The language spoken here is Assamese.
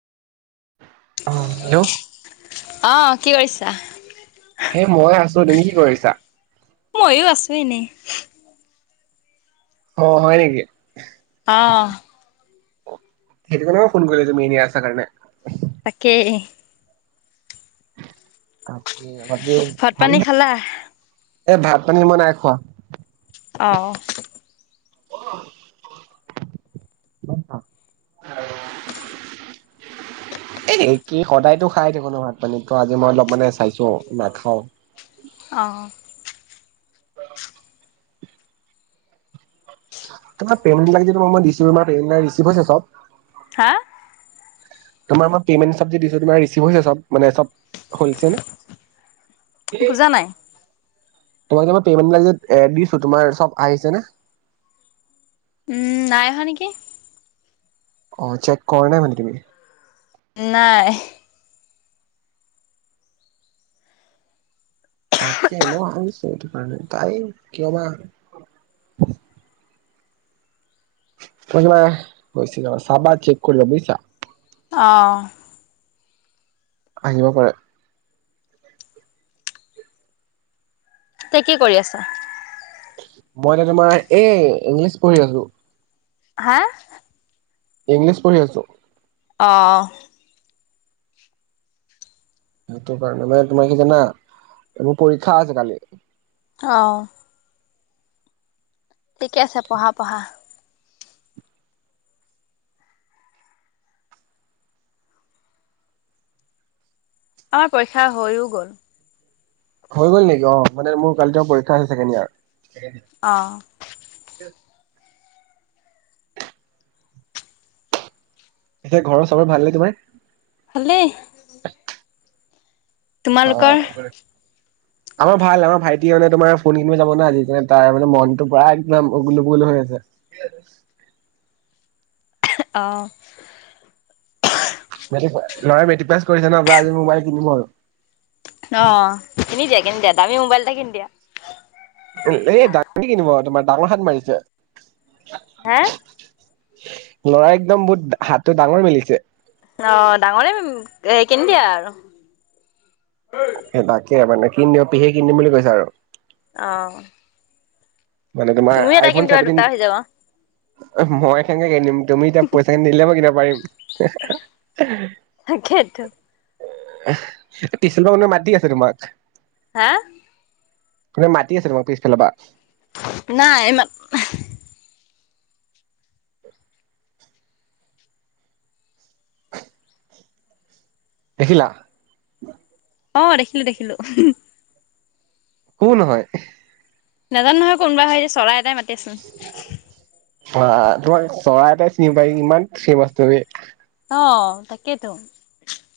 অ', হেল্ল' অ' কি কৰিছা? হে মই আছো, তুমি কি কৰিছা? ময়ো আছো এনেই। অ! হয় নেকি? অ! সেইটো কাৰণে মই ফোন কৰি আছোঁ, তুমি এনেই আছা কাৰণে। তাকে। অ! বাকী, ভাত পানী ভালনে? খালা? এ ভাত, পানী মই নাই খোৱা। অ ' অ' কি সদায়তো খাই থাকো ন ভাত -, তো আজি মই অলপ মানে চাইছো নাখাও। অ! তোমাৰ পেমেণ্ট বিলাগ যে তোমাক মই দিছিলোঁ, তোমাৰ পেমেণ্ট বিলাগ ৰেচিভদ হৈছে চব? হা? তোমাৰ মই পেমেণ্ট চব যে দিছো? তোমাৰ ৰিচিভ হৈছে চব মানে চব? হৈছে নে? বুজা নাই? তোমাক যে মই পেমেন্ত বিলাগ দিছোঁ, তোমাৰ চব আহিছেনে। উম! নাই অহা নেকি? অ! চেক কৰা নাই মানে তুমি? নাই। তাকে মই ভাবিছোঁ সেইটো কাৰনে, তাই কিয় বা? চাবা চেক কৰিবা, বুজিছা? অ! আহিব পাৰে। ত! কি কৰি আছা? মই এতিয়া তোমাৰ, এই ইংলিছ পঢ়ি আছো। হা? ইংলিছ পঢ়ি আছো। অ! সেইটো কাৰণে মানে তোমাৰ কি জানা, এইবোৰ পৰীক্ষা আছে কালি। অ! ঠিকে আছে, পঢ়া পঢ়া। আমাৰ পৰীক্ষা হৈয়ও গ'ল,। হৈ গ'ল নেকি? অ! মানে মোৰ কালি পৰীক্ষা আছে ছেকেণ্ড এয়ৰৰ। অ' স [inaudible] এতিয়া, ঘৰৰ চবৰে ভাল নে তোমাৰ? হালে অ আমাৰ ভাল আমাৰ ভাইটি মানে তোমাৰ ফোন কিনি যাব ন আজিালি তাৰ মানে মনটো পুৰা একদম উগলগল হৈ আছে অ নয় মেটি পাছ কৰিছে ন আজি মোবাইল কিনম আৰু অ' কিনি দিয়া দিয়া দমি মোবাইলটা কিনি দিয়া এ দাঙ কিনিব তোমাৰ ডাঙৰ হাত মাৰিছে হা [inaudible] লৰা একদম বহুত হাতটো ডাঙৰ মেলিছে অ ডাঙৰে কিন দিয়া আৰু কিন দিম পিহে কিন দিম বুলি কৈছ আৰু আহ মানে তোমাৰ তুমিও এটা আইফোন কিনি দিবা চেভেনটিন দুটা হৈ যাব। মই কেনেকে কিনিম তুমি এতিয়া পইচাখিনি [inaudible] তাকেইতো [inaudible] [unintelligible] মাতি আছে তোমাক। হা? [unintelligible] মাতি আছে তোমাৰ পিছফালৰ পৰা। নাই ইমান দেখিলা অ দেখিলো, দেখিলো। কোন হয়? নাজানো নহয় কোনোবা হয় যে চৰাই এটাই মা [inaudible] [unintelligible] তোমাক চৰাই এটাই চিনি পায় কিমান [unintelligible] অ তাকেইতো